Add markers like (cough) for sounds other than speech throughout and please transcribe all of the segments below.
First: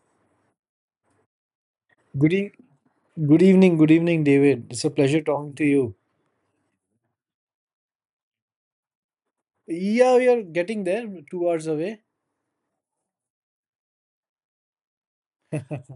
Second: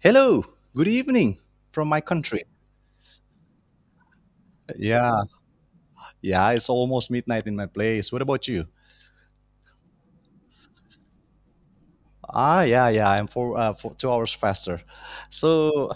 Hello, good evening from my Good, country. e- Good evening, good evening, David. It's a pleasure Yeah, talking to you. yeah, it's almost midnight in my place. What about you? Yeah, we are getting there, 2 hours away. Ah, yeah, yeah. I'm 2 hours faster. So,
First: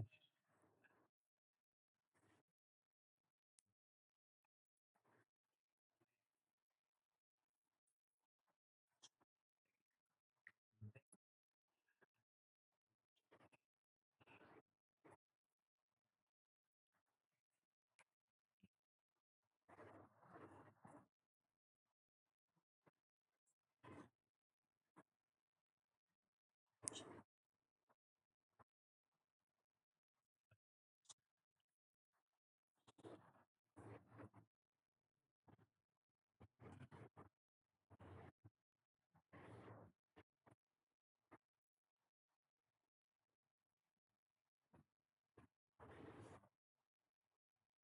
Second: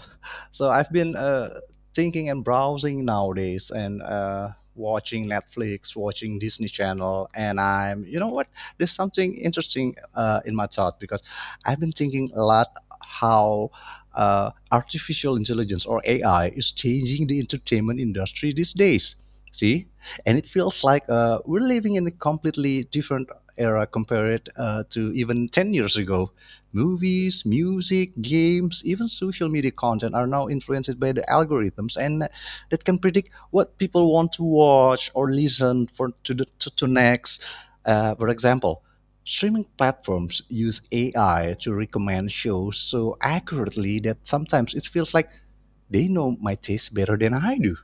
so, I've been thinking and browsing nowadays, and watching Netflix, watching Disney Channel, and I'm, you know what? There's something interesting in my thought because I've been thinking a lot how artificial intelligence or AI is changing the entertainment industry these days. See, and it feels like we're living in a completely different era compare it to even 10 years ago. Movies, music, games, even social media content are now influenced by the algorithms and that can predict what people want to watch or listen for to the, to next. For example, streaming platforms use AI to recommend shows so accurately that sometimes it feels like they know my taste better than I do.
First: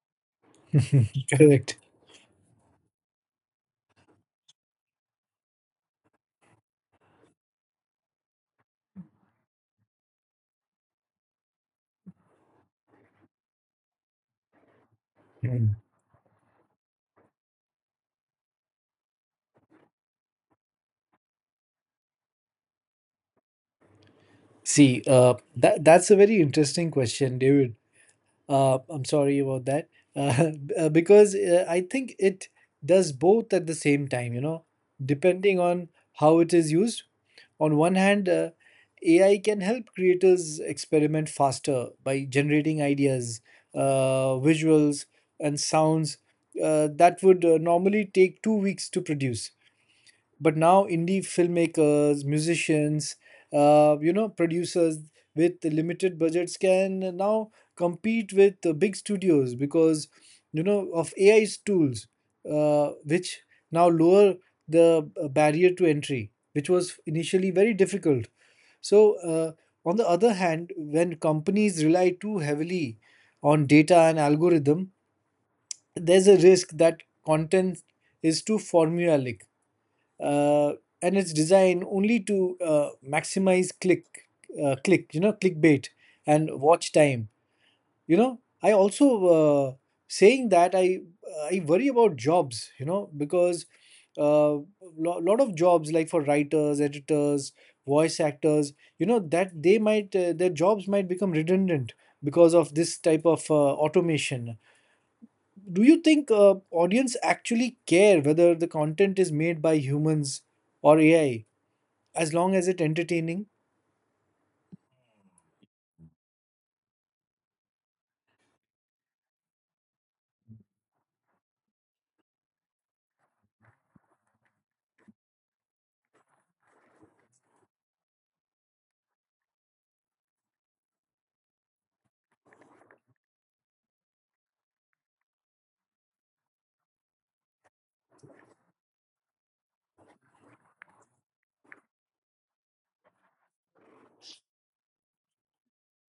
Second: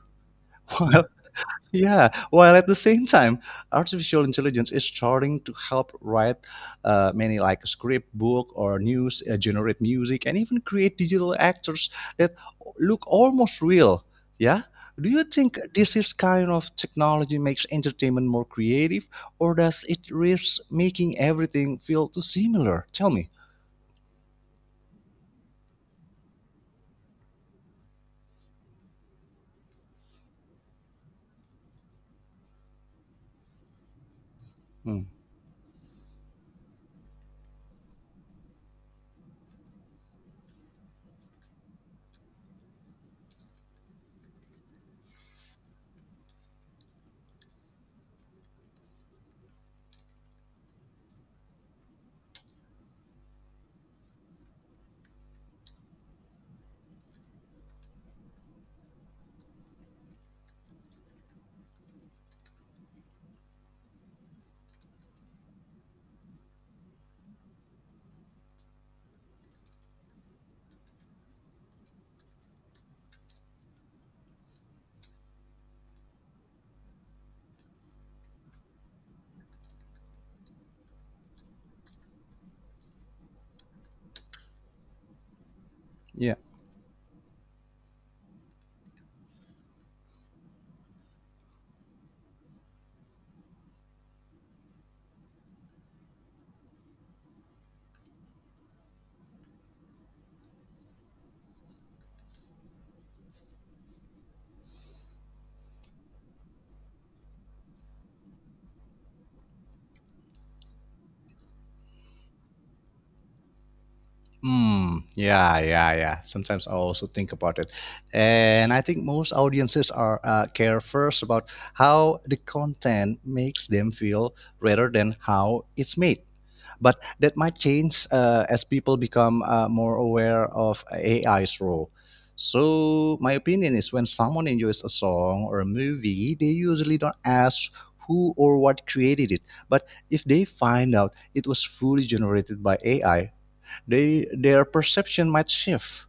(laughs) (laughs) Correct. Yeah, while at the same time, artificial intelligence is starting to help write many like script, book, or news, generate music, and even create digital actors that look almost real. Yeah, do you think Mm. this is kind of technology makes entertainment more creative, or does it risk making everything feel too similar? Tell me. See, that's a very interesting question, David. I'm sorry about that. Uh, (laughs) because I think it does both at the same time, you know, Hmm. depending on how it is used. On one hand, AI can help creators experiment faster by generating ideas, visuals, and sounds that would normally take 2 weeks to produce, but now indie filmmakers, musicians, you know, producers with the limited budgets can now compete with the big studios because, you know, of AI's tools, which now lower the barrier to entry, which was initially very difficult. so uh, on the other hand, when companies rely too heavily on data and algorithm, there's a risk that content is too formulaic, uh, and it's designed only to maximize click click, you know, clickbait Yeah. and watch time. You know, I also uh, saying that I worry about jobs, you know, because a lot of jobs like for writers, editors, voice actors, you know, that they might their jobs might become redundant because of this type of automation. Do you think audience actually care whether the content is made by humans or AI, as long as it's entertaining? Mm, yeah, yeah, yeah. Sometimes I also think about it, and I think most audiences are care first about how the content makes them feel rather than how it's made. But that might change as people become more aware of AI's role. So my opinion is when someone enjoys a song or a movie, they usually don't ask who or what created it, but if they find out it was fully generated by AI, they their perception might shift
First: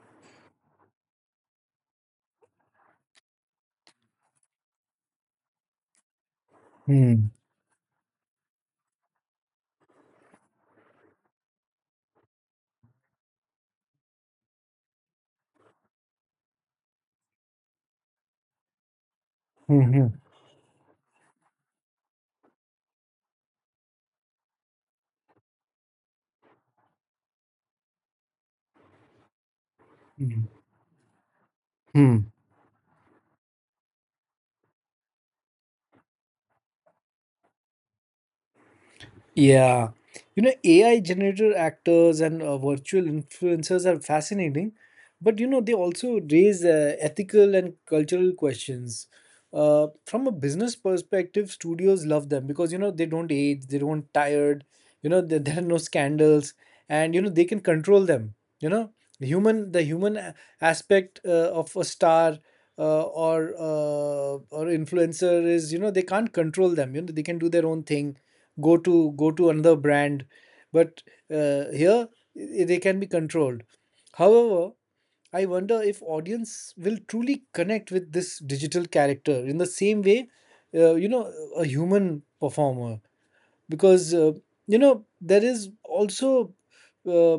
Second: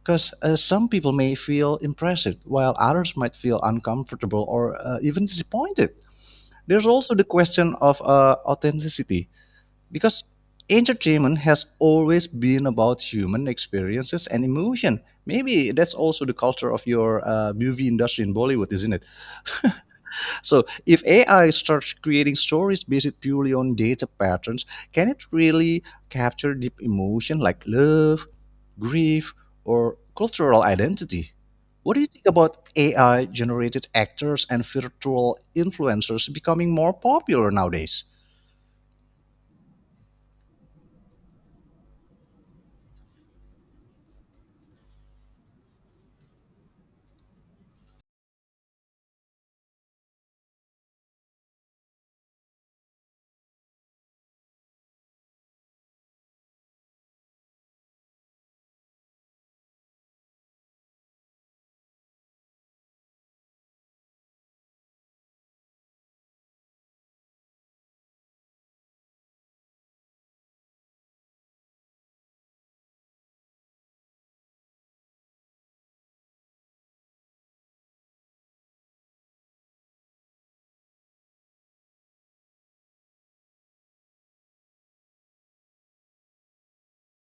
because some people may feel impressive while others might feel uncomfortable or even disappointed. There's also the Hmm. question of authenticity, because entertainment has always been about human experiences and emotion. Maybe that's also the culture of your movie industry in Bollywood, isn't it? Hmm. Hmm. So if AI starts creating stories based purely on data patterns, can it really capture deep emotion like love, grief, or Mhm. cultural identity? What do you think Hmm. about AI generated actors and virtual influencers becoming more popular nowadays? Yeah. You know, AI generated actors and virtual influencers are fascinating, but you know, they also raise ethical and cultural questions. From a business perspective, studios love them because, you know, they don't age, they don't tired, you know, there, (laughs) there are no scandals, and you know they can control them. You know, the human aspect of a star or influencer is, you know, they can't control them. You know, they can do their own thing, go to another brand. But here, they can be controlled. However, I wonder if audience will truly connect with this digital character in the same way you know, a human performer. Because you know, there is also uh,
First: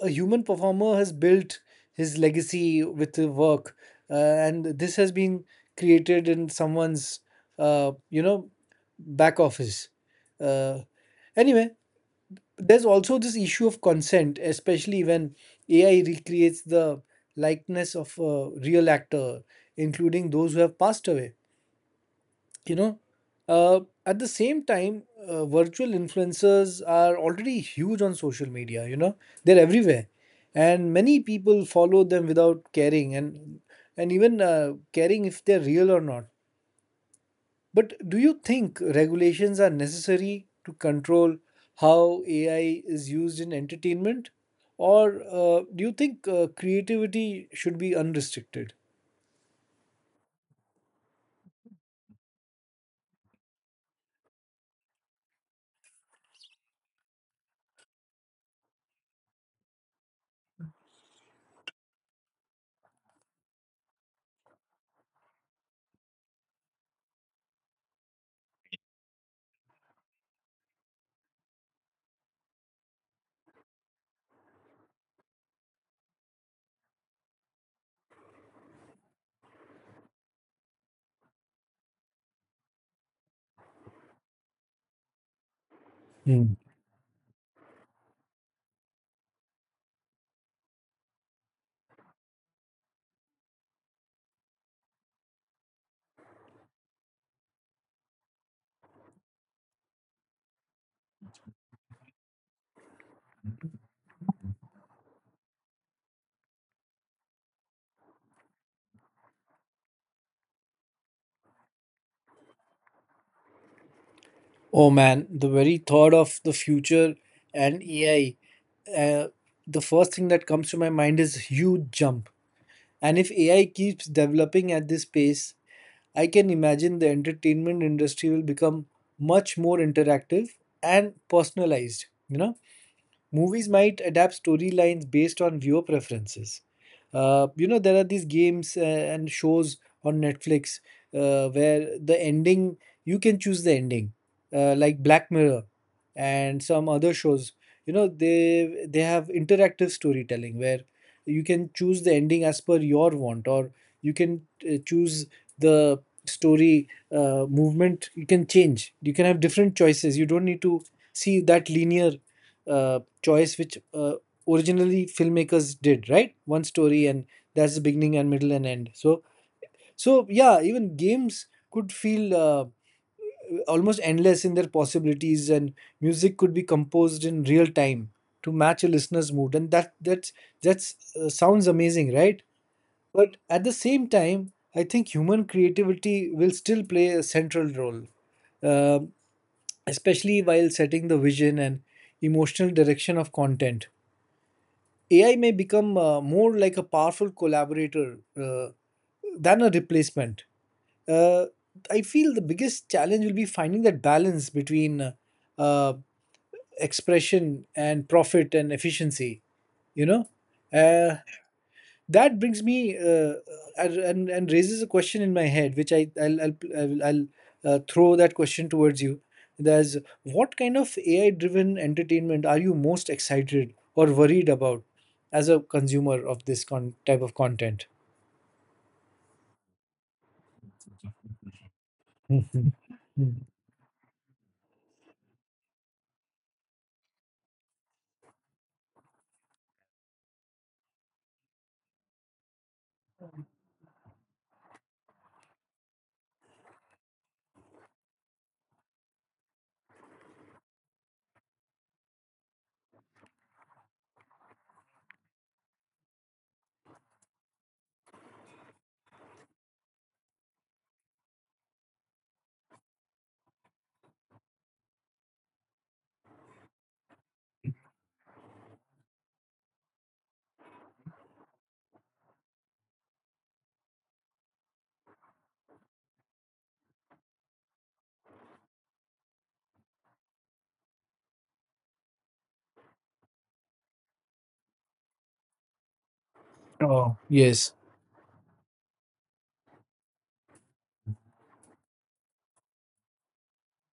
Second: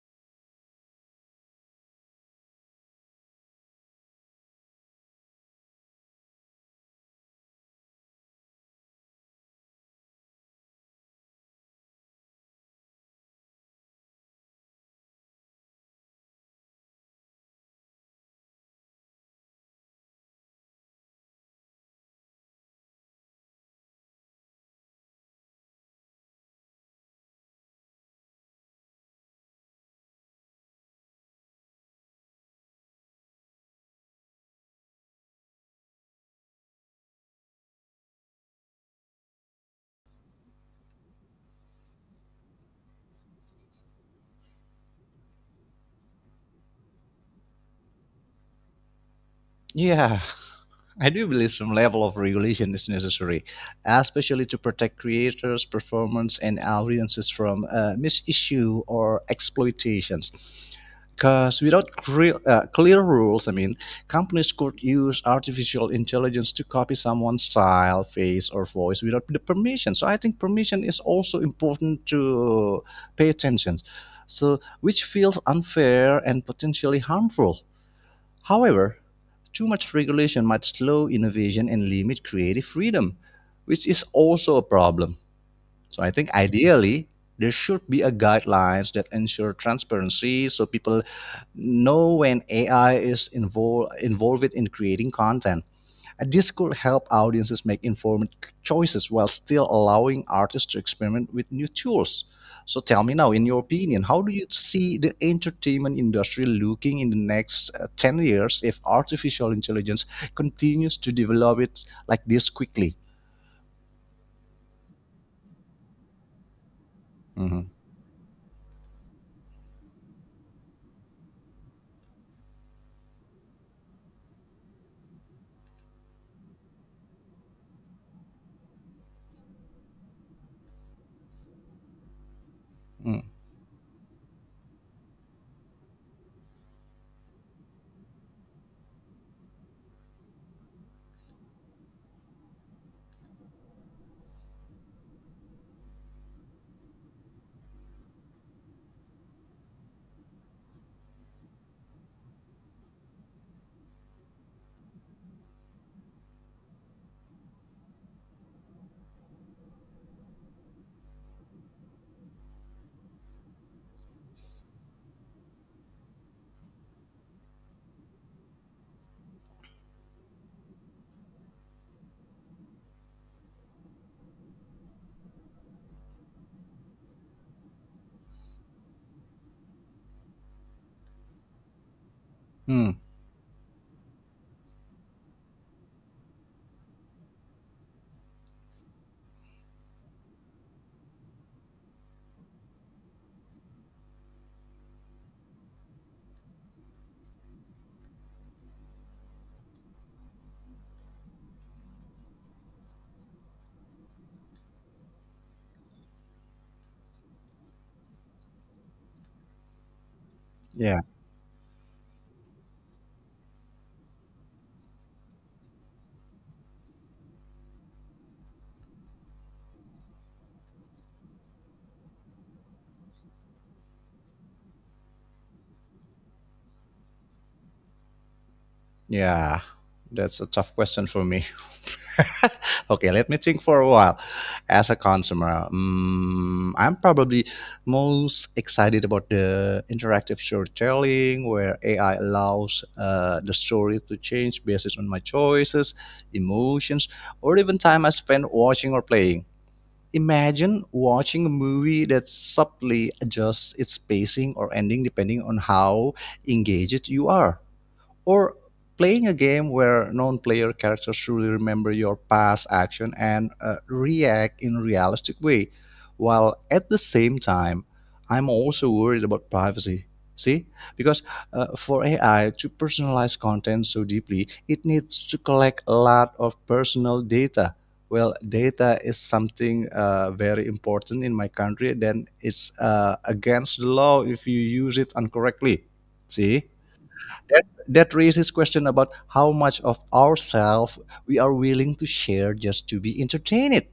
a human performer has built his legacy with the work, and this has been created in someone's you know, back office. uh, anyway, there's also this issue of consent, especially when AI recreates the likeness of a real actor, including those who have passed away, you know. uh, at the same time, virtual influencers are already huge on social media, you know, they're everywhere, and many people follow them without caring, and even caring if they're real or not. But do you think regulations are necessary to control how AI is used in entertainment, or do you think creativity should be unrestricted? Yeah, (laughs) I do believe some level of regulation is necessary, especially to protect creators, performers, and audiences from misissue or exploitation. Because without clear rules, I mean, companies could use artificial intelligence to copy someone's style, face, or voice without the permission. So I think permission is also important to pay attention. So which feels unfair and potentially harmful. However, too much regulation might slow innovation and limit creative freedom, which is also a problem. So I think ideally there should be a guidelines that ensure transparency so people know when AI is involved in creating content. And this could help audiences make informed choices while still allowing artists to experiment with new tools. So tell me now, in your opinion, how do you see the entertainment industry looking in the next 10 years if artificial intelligence continues to develop it like this quickly? Oh man, the very thought of the future Mhm. and AI, uh, the first thing that comes to my mind is huge jump. And if AI keeps developing at this pace, I can imagine the entertainment industry will become much more interactive and personalized, you know? Mm. Movies might adapt storylines based on viewer preferences. You know, there are these games and shows on Netflix where the ending, you can choose the ending, like Black Mirror and some other shows. You know, they have interactive storytelling where you can choose the ending as per your want, or you can choose the story movement. You can change. You can have different choices. You don't need to see that linear uh, choice which originally filmmakers did, right? One story, and that's the beginning and middle and end. Yeah, even games could feel almost endless in their possibilities, and music could be composed in real time to match a listener's mood, and that's sounds amazing, right? Mm. But at the same time, I think human creativity will still play a central role, um, especially while setting the vision and emotional direction of content. AI may become more like a powerful collaborator than a replacement. Uh, I feel the biggest challenge will be finding that balance between uh, expression and profit and efficiency. You know, Yeah. uh, that brings me uh, and raises a question in my head, which I I'll throw that question towards you. There's What kind of AI driven entertainment are you most excited or worried about as a consumer of this type of content? (laughs) Yeah, that's a tough question for me. Mhm. (laughs) Okay, let Mm. me think for a while. As a consumer, I'm probably most excited about the interactive storytelling where AI allows the story to change based on my choices, emotions, or even time I spend watching or playing. Imagine watching a movie that subtly adjusts its pacing or ending depending on how engaged you are, or playing a game where non-player characters truly remember your past action and react in a realistic way. While at the same time, I'm also worried about privacy. See, because for AI to personalize content so deeply, it needs to collect a lot of personal data. Well, data is something very important in my country, then it's against the law if you use it incorrectly. See, Oh that yes. that raises question about how much of ourselves we are willing to share just to be entertained.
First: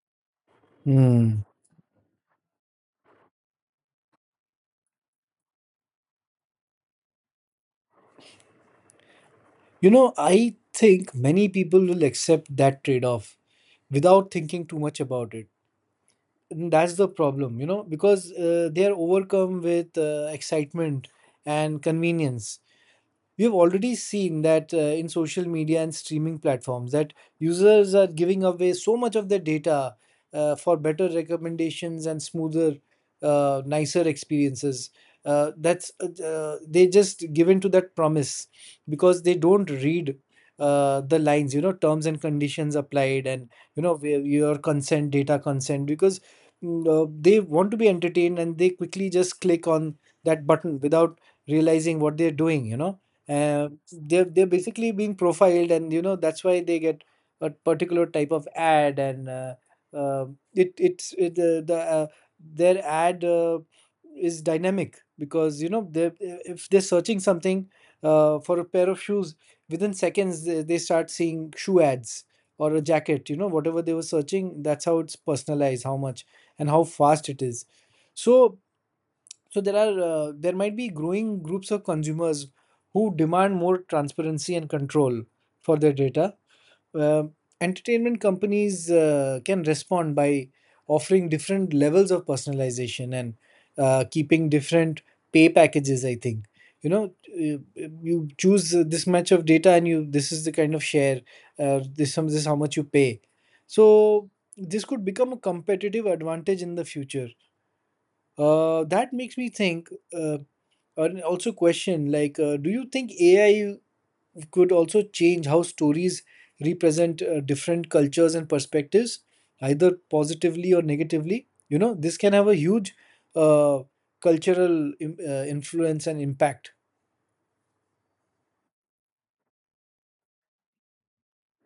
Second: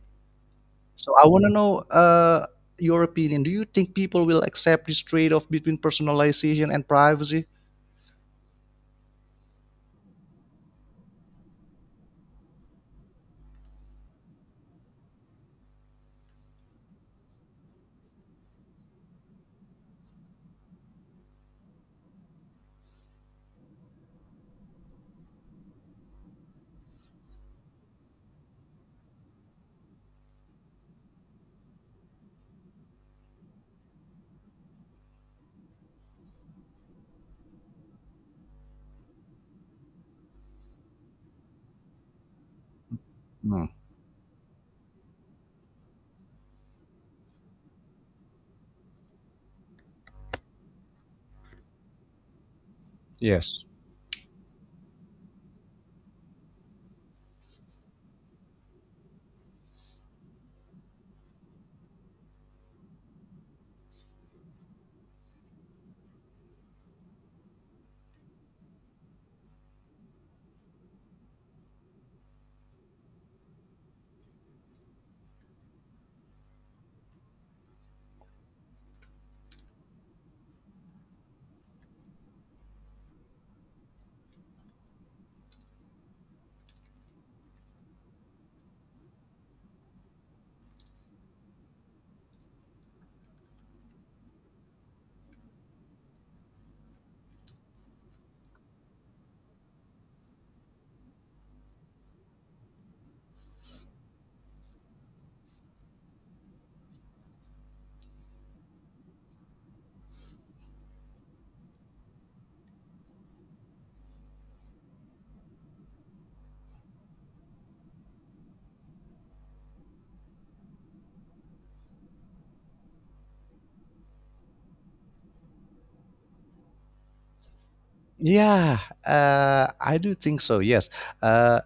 So I Hmm. want to know your opinion. Do you think people will accept this trade-off between personalization and privacy? You know, I think many people will accept that trade off without thinking too much about it. That's the problem, you know, because they are overcome with excitement and convenience. We have already seen that in social media and streaming platforms, that users are giving away so much of their data for better recommendations and smoother, nicer experiences. That's They just give in to that promise because they don't read the lines, you know, terms and conditions applied, and Hmm. you know where your consent, data consent, because they want to be entertained and they quickly just click on that button without realizing what they're doing. You know, Yes. They're basically being profiled, and you know that's why they get a particular type of ad, and uh, it it's it, the their ad is dynamic, because you know, they if they're searching something, for a pair of shoes, within seconds they start seeing shoe ads, or a jacket, you know, whatever they were searching. That's how it's personalized, how much and how fast it is. so there are there might be growing groups of consumers who demand more transparency and control for their data. Uh, Entertainment companies can respond by offering different levels of personalization and keeping different pay packages. I think, you know, uh, you choose this much of data, and you, this is the kind of share, this is how much you pay. So this could become a competitive advantage in the future. That makes me think. Uh, And also question, like, do you think AI could also change how stories represent different cultures and perspectives, either positively or negatively? You know, this can have a huge uh, cultural influence and impact. Yeah, I do think so. Yes, uh,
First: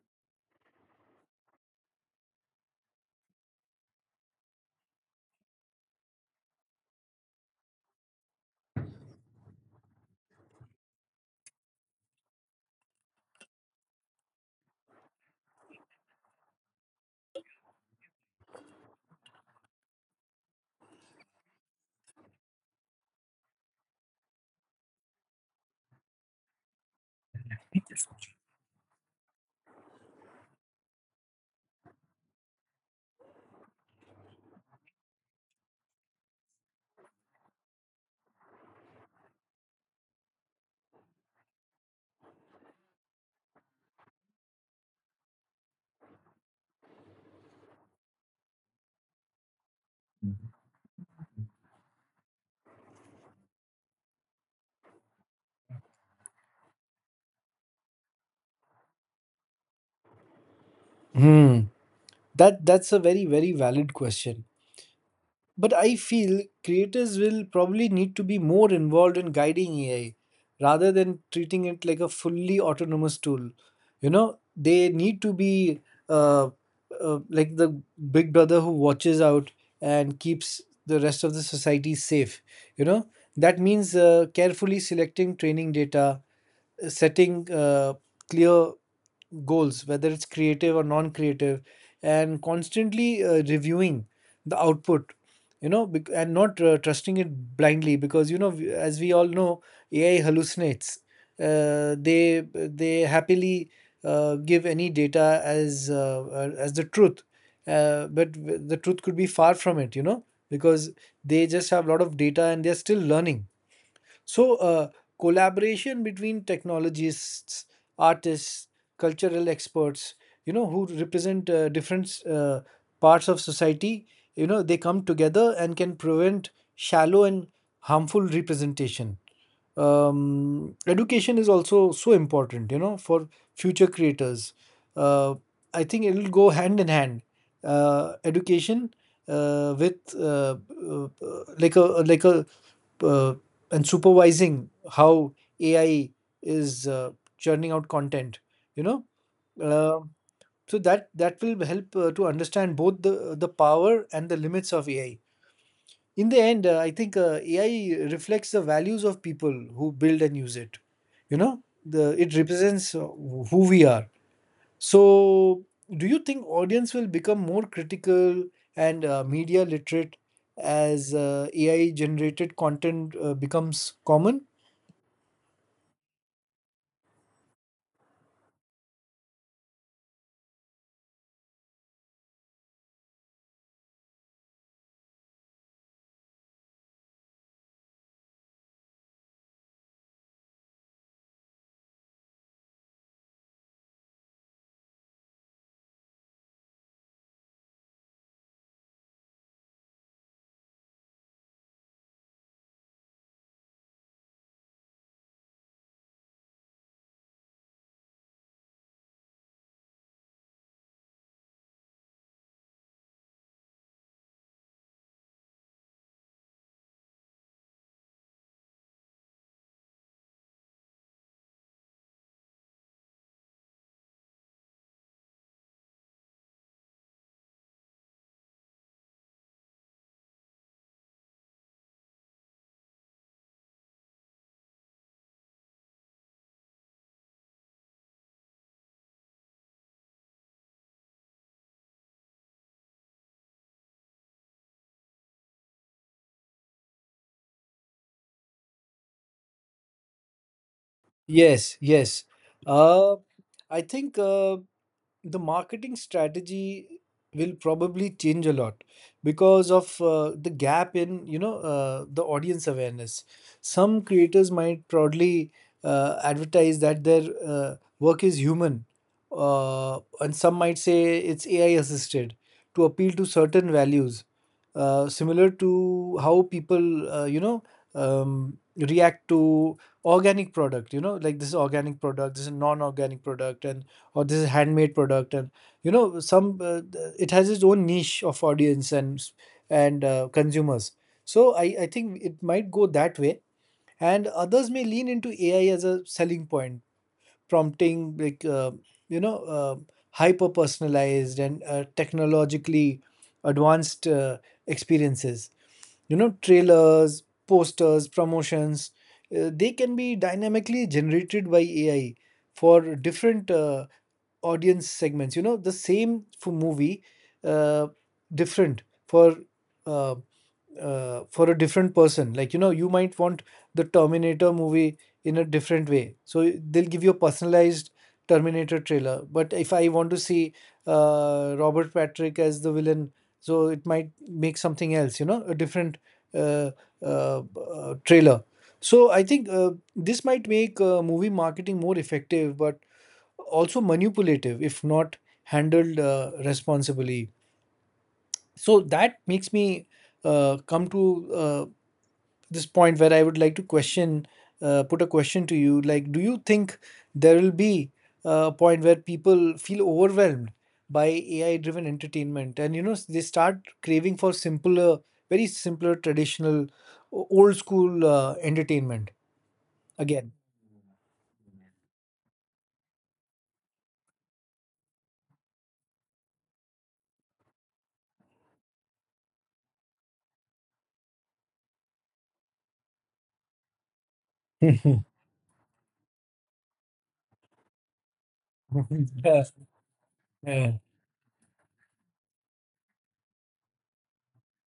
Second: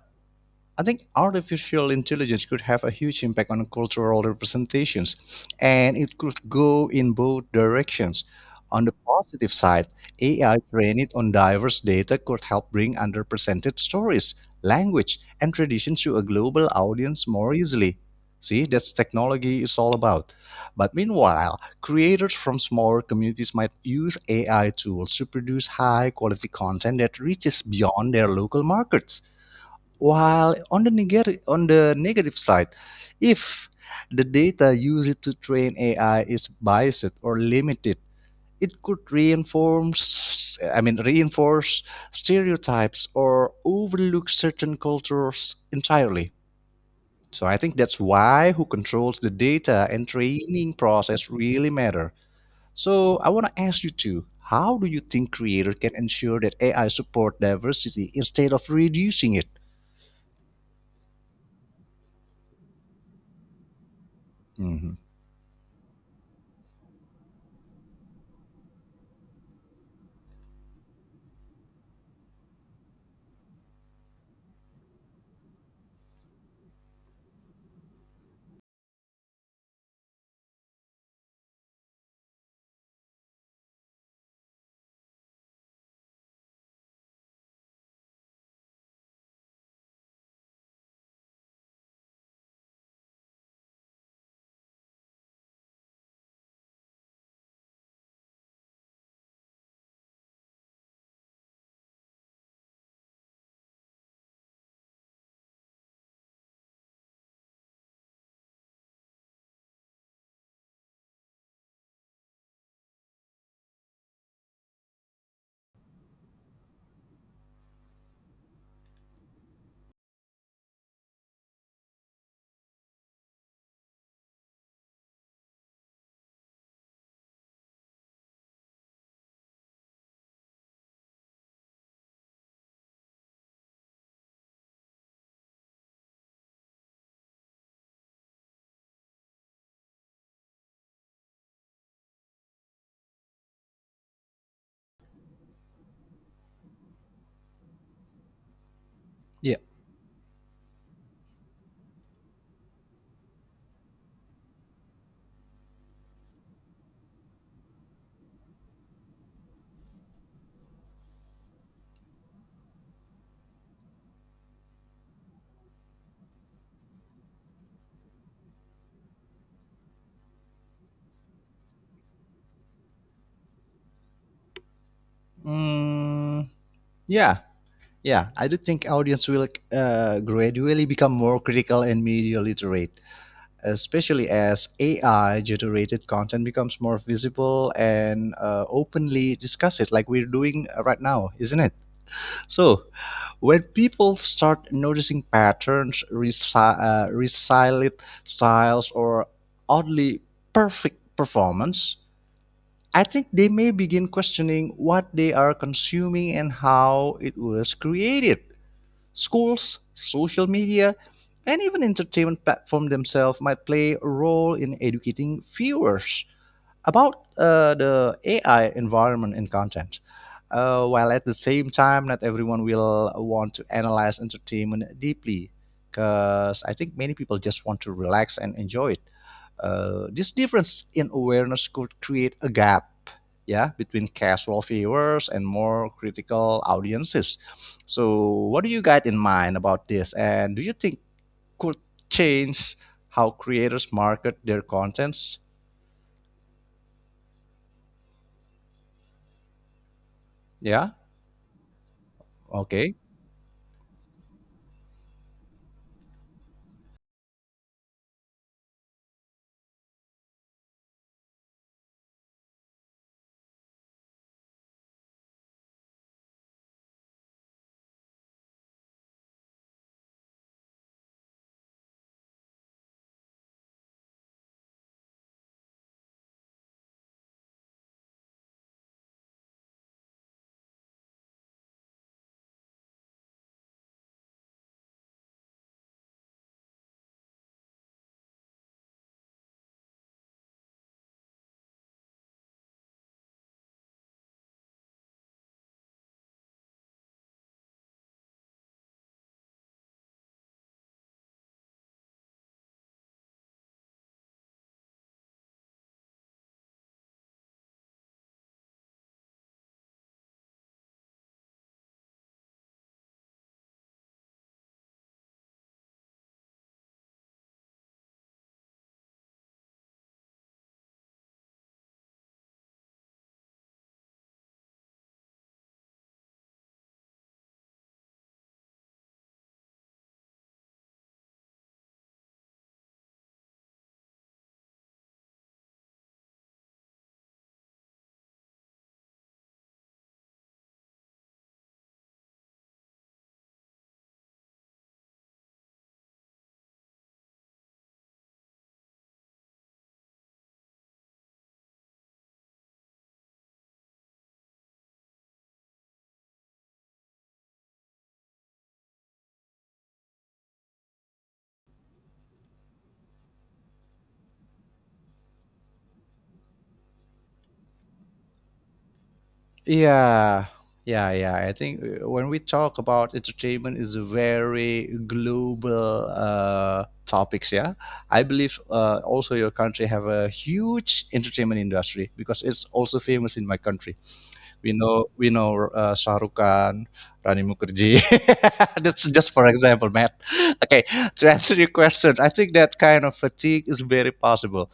I think artificial intelligence could have a huge impact on cultural representations, and it could go in both directions. On the positive side, AI trained on diverse data could help bring underrepresented stories, language, and traditions to a global audience more easily. See, that's technology is all about. But meanwhile, creators from smaller communities might use AI tools to produce high quality content that reaches beyond their local markets. While on the negative side, if the data used to train AI is biased or limited, it could reinforce, I mean, reinforce stereotypes or overlook certain cultures entirely. So I think that's why who controls the data and training process really matter. So I want to ask you too, how do you think creator can ensure that AI support diversity instead of reducing it? Hmm. That's a very very valid question. Mhm. But I feel creators will probably need to be more involved in guiding AI rather than treating it like a fully autonomous tool. You know, they need to be uh, like the big brother who watches out and keeps the rest of the society safe. You know, that means carefully selecting training data, setting clear goals, whether it's creative or non creative, and constantly reviewing the output, you know, and not trusting it blindly, because, you know, as we all know, AI hallucinates. They happily give any data as the truth, but the truth could be far from it, you know, because they just have a lot of data and they're still learning. So, collaboration between technologists, artists, cultural experts, you know, who represent different parts of society, you know, they come together and can prevent shallow and harmful representation. Education is also so important, you know, for future creators. Uh, I think it'll go hand in hand. Education with uh, like a uh, and supervising how AI is churning out content. You know, Yeah. uh, so that that will help to understand both the power and the limits of AI. In the end, I think AI reflects the values of people who build and use it. You know, the it represents who we are. So, do you think audience will become more critical and media literate as AI generated content becomes common? Mm, yeah, yeah. I do think audience will gradually become more critical and media literate, especially as AI-generated content becomes more visible and openly discussed, like we're doing right now, isn't it? So when people start noticing patterns, resilient styles, or oddly perfect performance, I think they may begin questioning what they are consuming and how it was created. Schools, social media, and even entertainment platforms themselves might play a role in educating viewers about the AI environment and content. While at the same time, not everyone will want to analyze entertainment deeply because I think many people just want to relax and enjoy it. This difference in awareness could create a gap, yeah, between casual viewers and more critical audiences. So what do you got in mind about this, and do you think could change how creators market their contents? Yeah. Yes, yes. Okay. Uh, I think the marketing strategy will probably change a lot because of the gap in, you know, the audience awareness. Some creators might proudly advertise that their work is human, and some might say it's AI assisted to appeal to certain values similar to how people react to organic product, you know, like this is organic product, this is non-organic product, and or this is handmade product and you know some it has its own niche of audience and and consumers. So I think it might go that way, and others may lean into AI as a selling point, prompting like you know uh, hyper personalized and technologically advanced experiences. You know, trailers, posters, promotions, they can be dynamically generated by AI for different audience segments. You know, the same for movie, uh, different uh, for a different person. Like, you know, you might want the Terminator movie in a different way. So they'll give you a personalized Terminator trailer. But if I want to see Robert Patrick as the villain, so it might make something else, you know, a different uh, uh, trailer. So I think this might make movie marketing more effective, but also manipulative if not handled responsibly. So that makes me come to this point where I would like to question, put a question to you. Like, do you think there will be a point where people feel overwhelmed by AI-driven entertainment, and they start craving for simpler, very simpler, traditional, old school entertainment again? Yeah, yeah, yeah, I think when we talk about entertainment is a very global topics, yeah. I believe also your country have a huge entertainment industry because it's also famous in my country. We (laughs) Yeah. know we know Shah Rukh Khan, Rani Mukherjee. (laughs) That's just for example, Matt. Yeah. Okay, to answer your questions, I think that kind of fatigue is very possible,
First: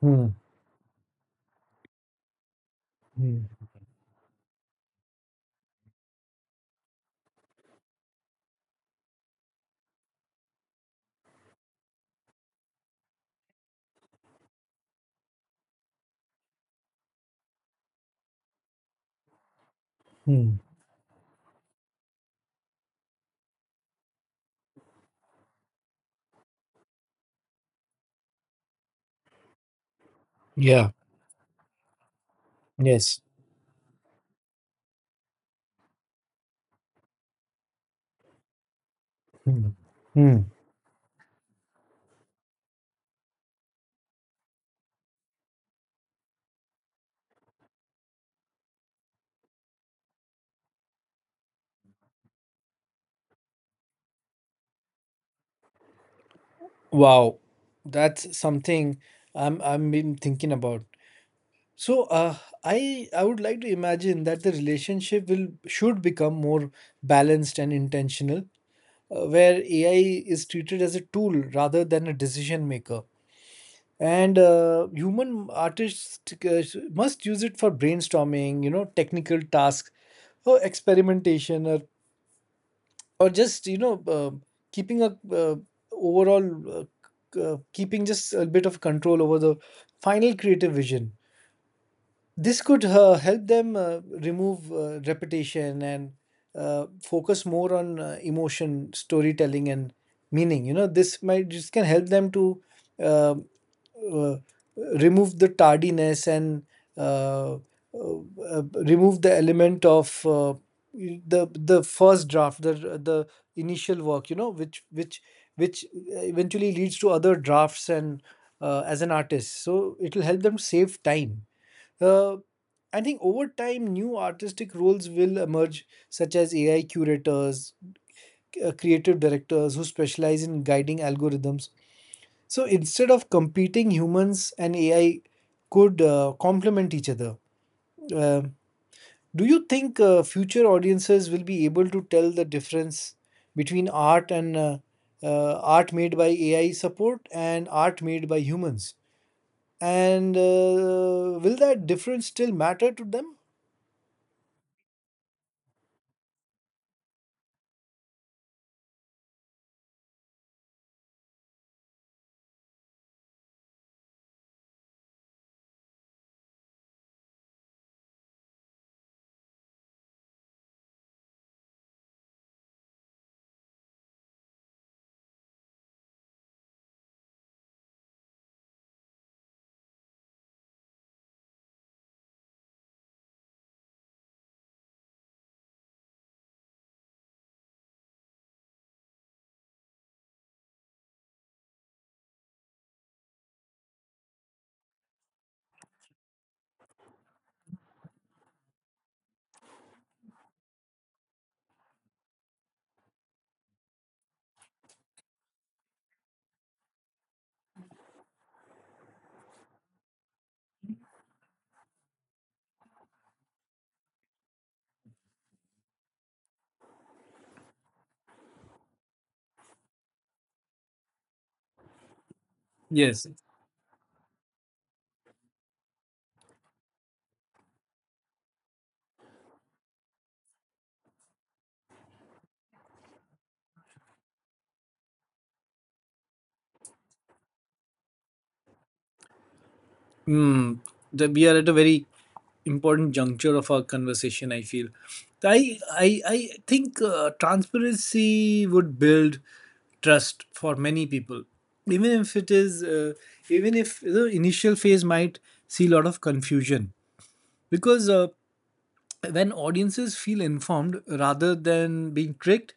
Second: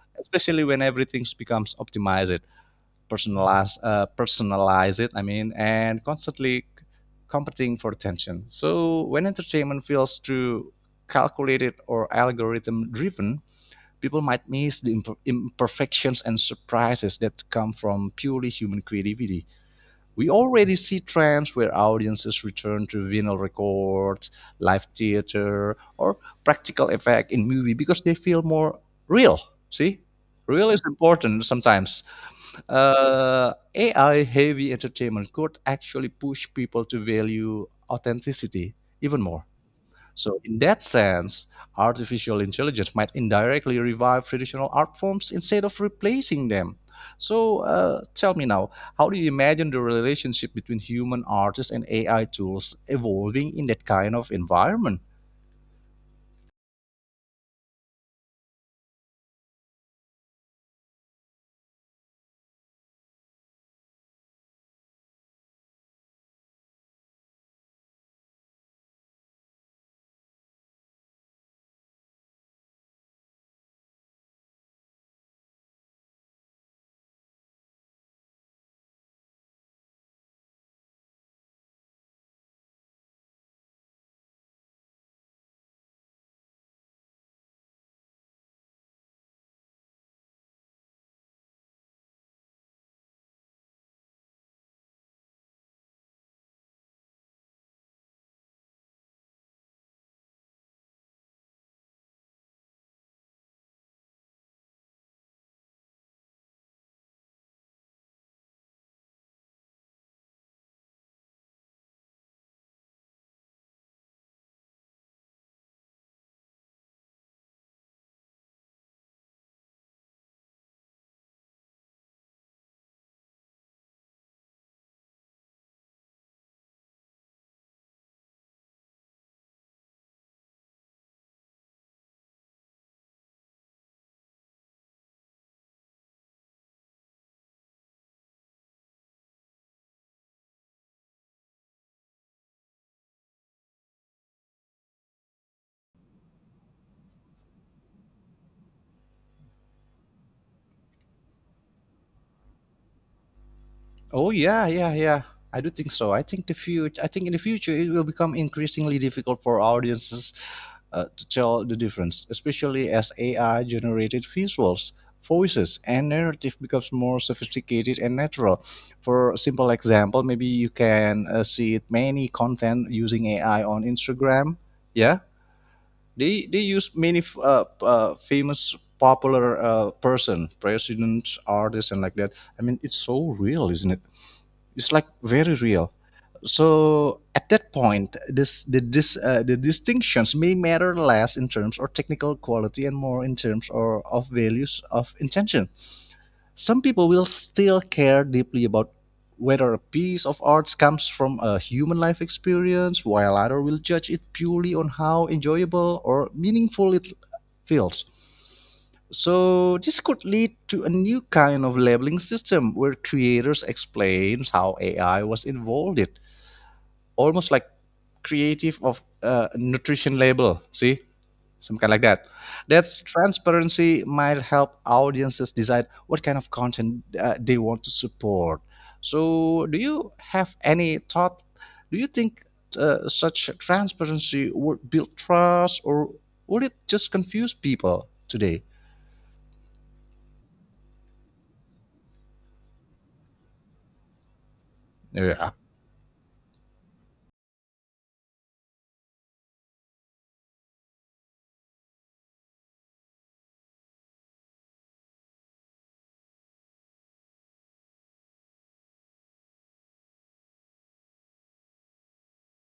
Hmm. especially when everything becomes optimized, Hmm. personalized, personalize it. I mean, and constantly competing for attention. So when entertainment feels too calculated or algorithm driven, people might miss the imperfections and surprises that come from purely human creativity. We Hmm. already see trends where audiences return to vinyl records, live theater, or practical effect in movie because they feel more real. See, real is Yeah. important sometimes. Yes. AI heavy entertainment could actually push people to value authenticity even more. Hmm. So, Hmm. in that sense, artificial intelligence might indirectly revive traditional art forms instead of replacing them. So, tell me now, how do you imagine the relationship between human artists and AI tools evolving in that kind of environment? Wow, that's something I'm been thinking about. So I would like to imagine that the relationship will should become more balanced and intentional, where AI is treated as a tool rather than a decision maker, and human artists must use it for brainstorming, you know, technical tasks or experimentation or just keeping a overall uh, keeping just a bit of control over the final creative vision. This could help them remove repetition and focus more on emotion, storytelling, and meaning. You know, this might just can help them to uh, uh, remove the tardiness and uh, uh, uh, remove the element of the first draft, the initial work, you know, which which eventually leads to other drafts and as an artist, so it will help them save time. uh, I think over time, new artistic roles will emerge, such as AI curators, creative directors who specialize in guiding algorithms. So instead of competing, humans and AI could complement each other. Uh, do you think future audiences will be able to tell the difference between art made by AI support and art made by humans? And will that difference still matter to them? Oh yeah, yeah, yeah. I do think so. I think the future. I think in the future it will become increasingly difficult for audiences to tell the difference, especially as AI generated visuals, voices, and narrative becomes more sophisticated and natural. For a simple example, maybe you can see many content using AI on Instagram. Yeah, they use many famous popular person, presidents, artists, and like that. I mean, it's so real, isn't it? It's like very real. So at that point, this the distinctions may matter less in terms of technical quality and more in terms or of values of intention. Some people will still care deeply about whether a piece of art comes from a human life experience while others will judge it purely on how enjoyable or meaningful it feels. So this could lead to a new kind of labeling system where creators explains how AI was involved it, almost like creative of nutrition label, see? Some kind like that. That's Yes. transparency might help audiences decide what kind of content they want to support. So do you have any thought? Do you think such transparency would build trust or would it just confuse people today? Mm, we are at a very important juncture of our conversation. I feel. Yeah. I think transparency would build trust for many people, even if it is even if the initial phase might see a lot of confusion, because when audiences feel informed rather than being tricked,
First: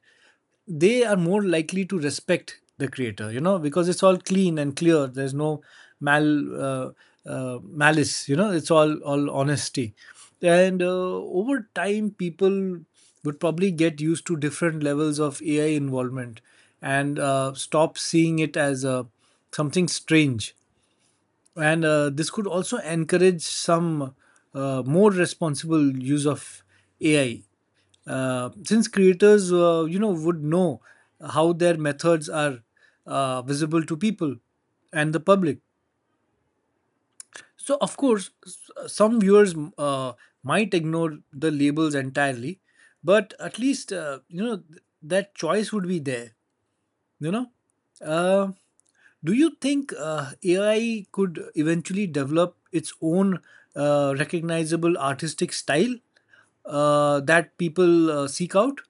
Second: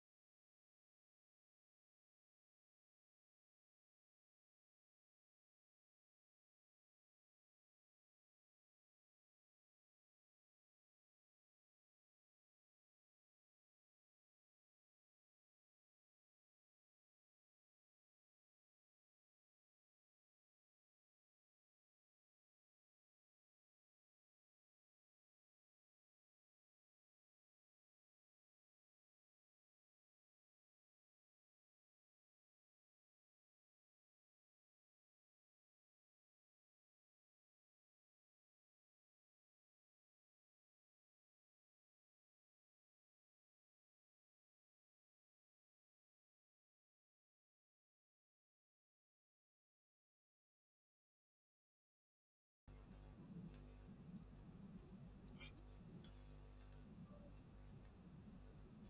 they are more likely to respect the creator, you know, because it's all clean and clear. There's no mal uh, malice, you know, it's all honesty. And over time, people would probably get used to different levels of AI involvement and stop seeing it as a something strange. And this could also encourage some more responsible use of AI, since creators you know would know how their methods are visible to people and the public. So of course some viewers might ignore the labels entirely, but at least you know that choice would be there, you know. uh, do you think AI could eventually develop its own recognizable artistic style that people seek out?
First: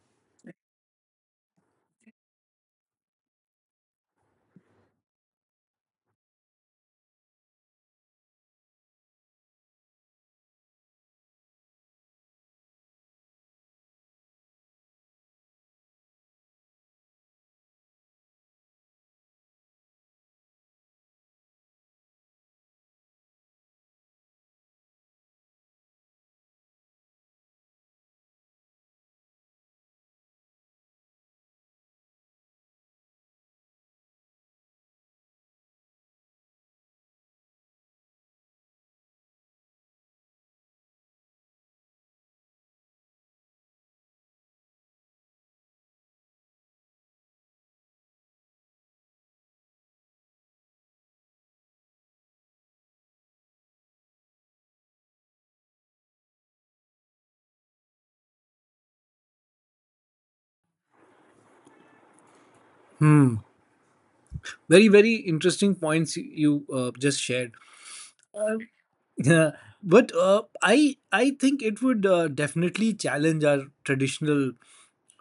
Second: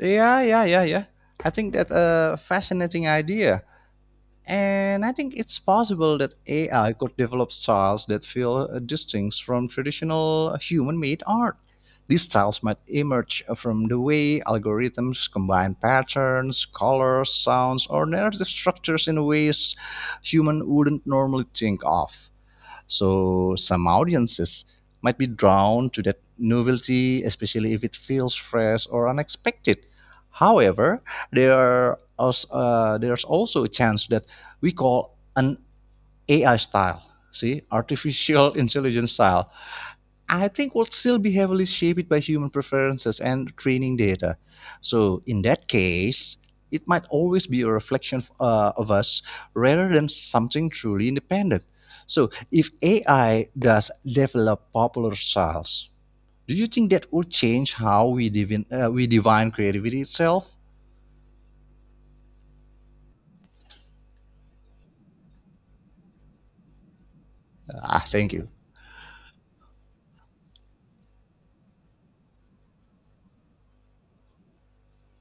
Yeah, yeah, yeah, yeah. I think that's a fascinating idea. And I think it's possible that AI could develop styles that feel distinct from traditional human made art. These styles might emerge from the way algorithms combine patterns, colors, sounds, or narrative structures in ways human wouldn't normally think of. So some audiences might be drawn to that novelty, especially if it feels fresh or unexpected. However, there's also a chance that we call an AI style, see, artificial (laughs) intelligence style, I think will still be heavily shaped by human preferences and training data. So, in that case, it might always be a reflection of us rather than something truly independent. So, if AI does develop popular styles, do you think that would change how we divine creativity itself? Hmm. Very, very interesting points you just shared. Ah, thank you. Um, (laughs) yeah, but I think it would definitely challenge our traditional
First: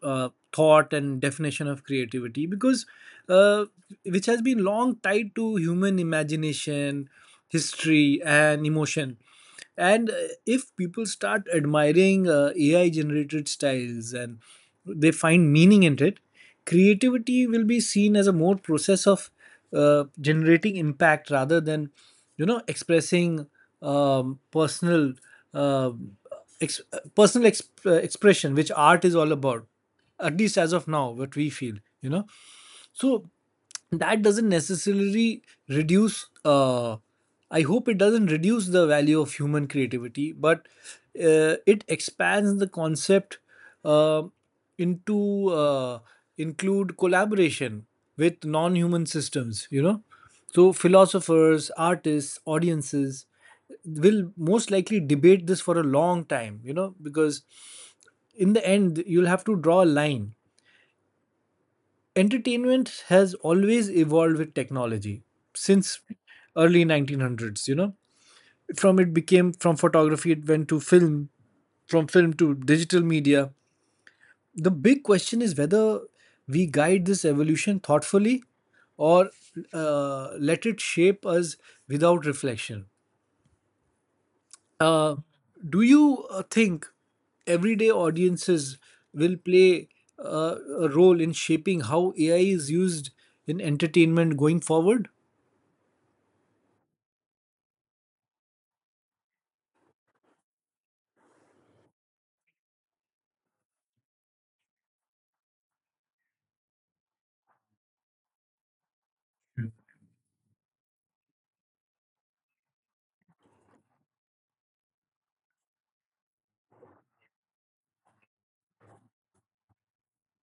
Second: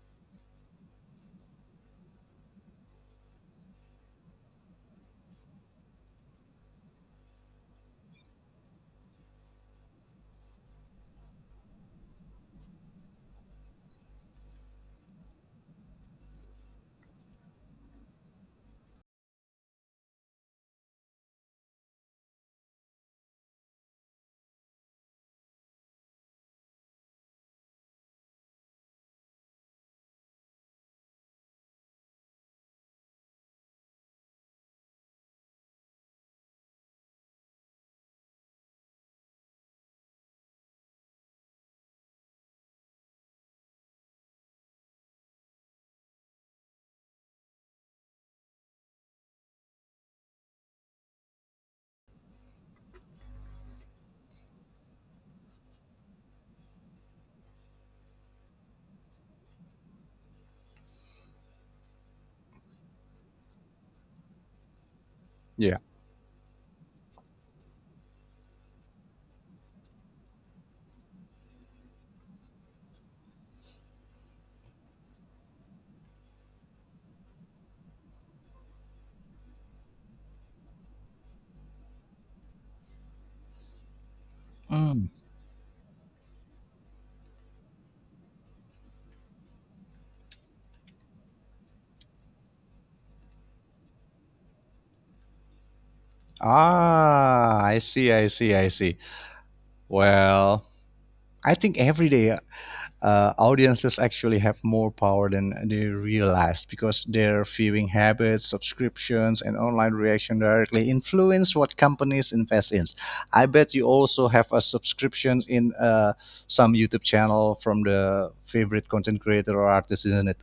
thought and definition of creativity, because uh, which has been long tied to human imagination, history, and emotion. And if people start admiring AI generated styles and they find meaning in it, creativity will be seen as a more process of generating impact rather than, you know, expressing personal uh, ex- personal expression, which art is all about, at least as of now what we feel, you know. So that doesn't necessarily reduce I hope it doesn't reduce the value of human creativity, but it expands the concept uh, into include collaboration with non-human systems, you know. So philosophers, artists, audiences will most likely debate this for a long time, you know, because in the end you'll have to draw a line. Entertainment has always evolved with technology Yeah. since early 1900s, you know. From it became from photography, it went to film, from film to digital media. The big question is whether we guide this evolution thoughtfully or let it shape us without reflection. Mm. Uh, do you think everyday audiences will play a role in shaping how AI is used in entertainment going forward? Ah, I see, I see, I see. Well, I think every day audiences actually have more power than they realize because their viewing habits, subscriptions, and online reaction directly influence what companies invest in. I bet you also have a subscription in some YouTube channel from the favorite content creator or artist, isn't it?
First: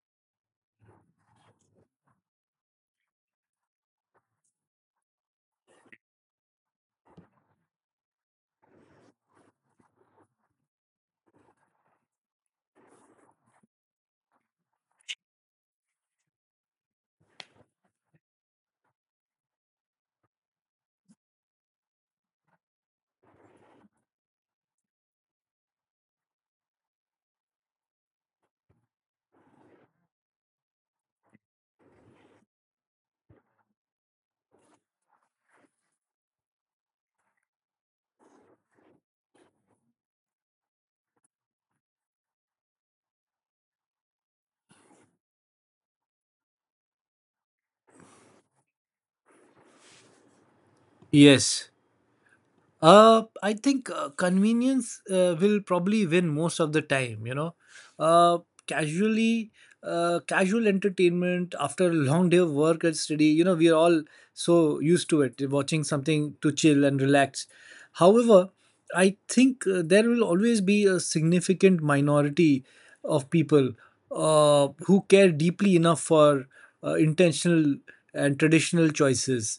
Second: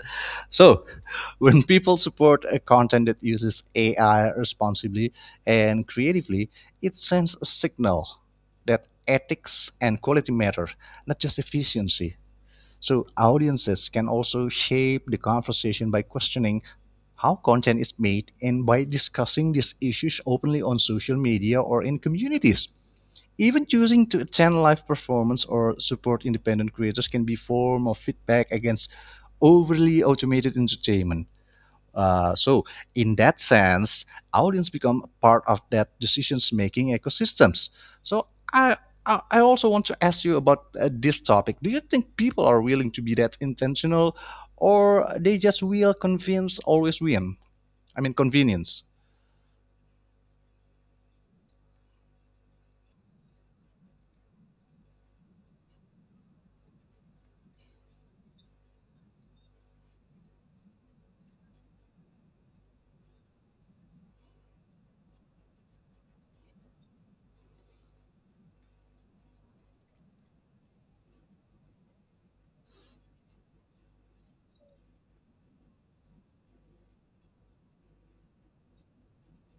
So, (laughs) when people support a content that uses AI responsibly and creatively, it sends a signal that ethics and quality matter, not just efficiency. So, audiences can also shape the conversation by questioning how content is made and by discussing these issues openly on social media or in communities. Even choosing to attend live performance or support independent creators can be form of feedback against overly automated entertainment. So in that sense, audience become part of that decisions making ecosystems. So I, I also want to ask you about this topic. Do you think people are willing to be that intentional, or they just will convince always win? I mean convenience. Yes. I think convenience will probably win most of the time. You know, uh, casually, casual entertainment after a long day of work and study. You know, we are all so used to it, watching something to chill and relax. However, I think there will always be a significant minority of people who care deeply enough for intentional and traditional choices,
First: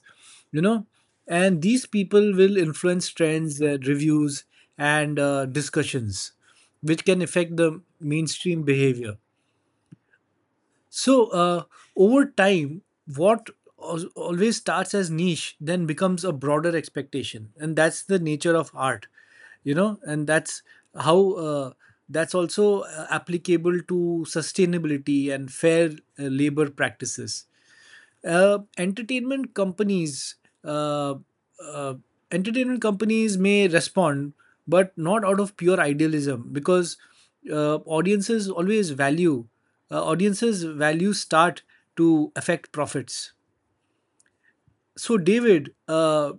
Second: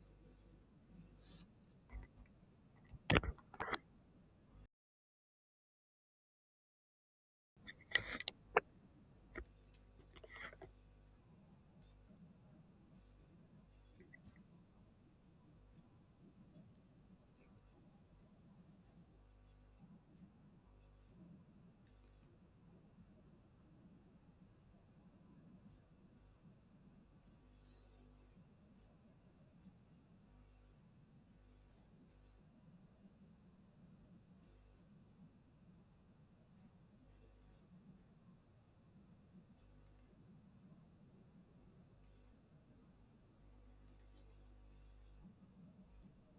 you know. And these people will influence trends, reviews, and discussions, which can affect the mainstream behavior. So over time, what always starts as niche then becomes a broader expectation, and that's the nature of art, you know. And that's how that's also applicable to sustainability and fair labor practices. uh, entertainment companies uh, uh, Entertainment companies may respond, but not out of pure idealism, because uh, audiences always value audiences value start to affect profits. So, David,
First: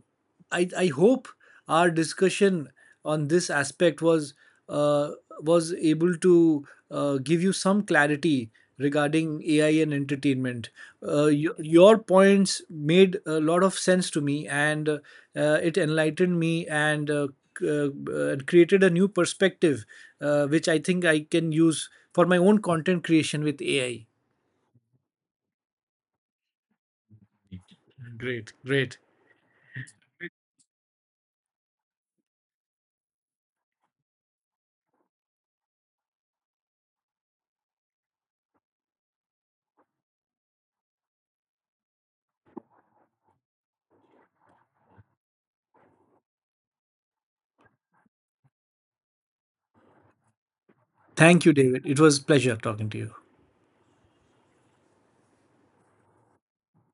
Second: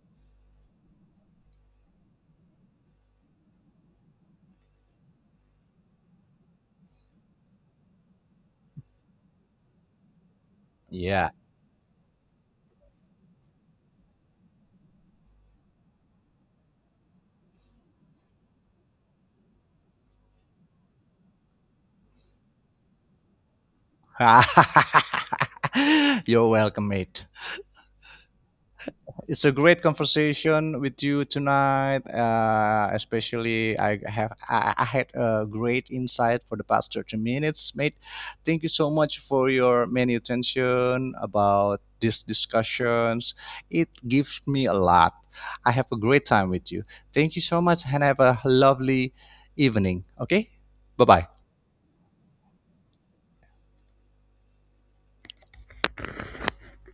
I hope our discussion on this aspect uh, was able to give you some clarity regarding AI and entertainment. Yeah. Your points made a lot of sense to me, and it enlightened me, and and created a new perspective, which I think I can use for my own content creation with AI. (laughs) You're welcome, mate. Great, great. It's a great conversation with you tonight. Especially, I had a great insight for the past 30 minutes, mate. Thank you so much for your many attention about these discussions. It gives me a lot. I have a great time with you. Thank you so much, and have a lovely evening. Okay, bye bye. Thank you, David. It was a pleasure talking to you.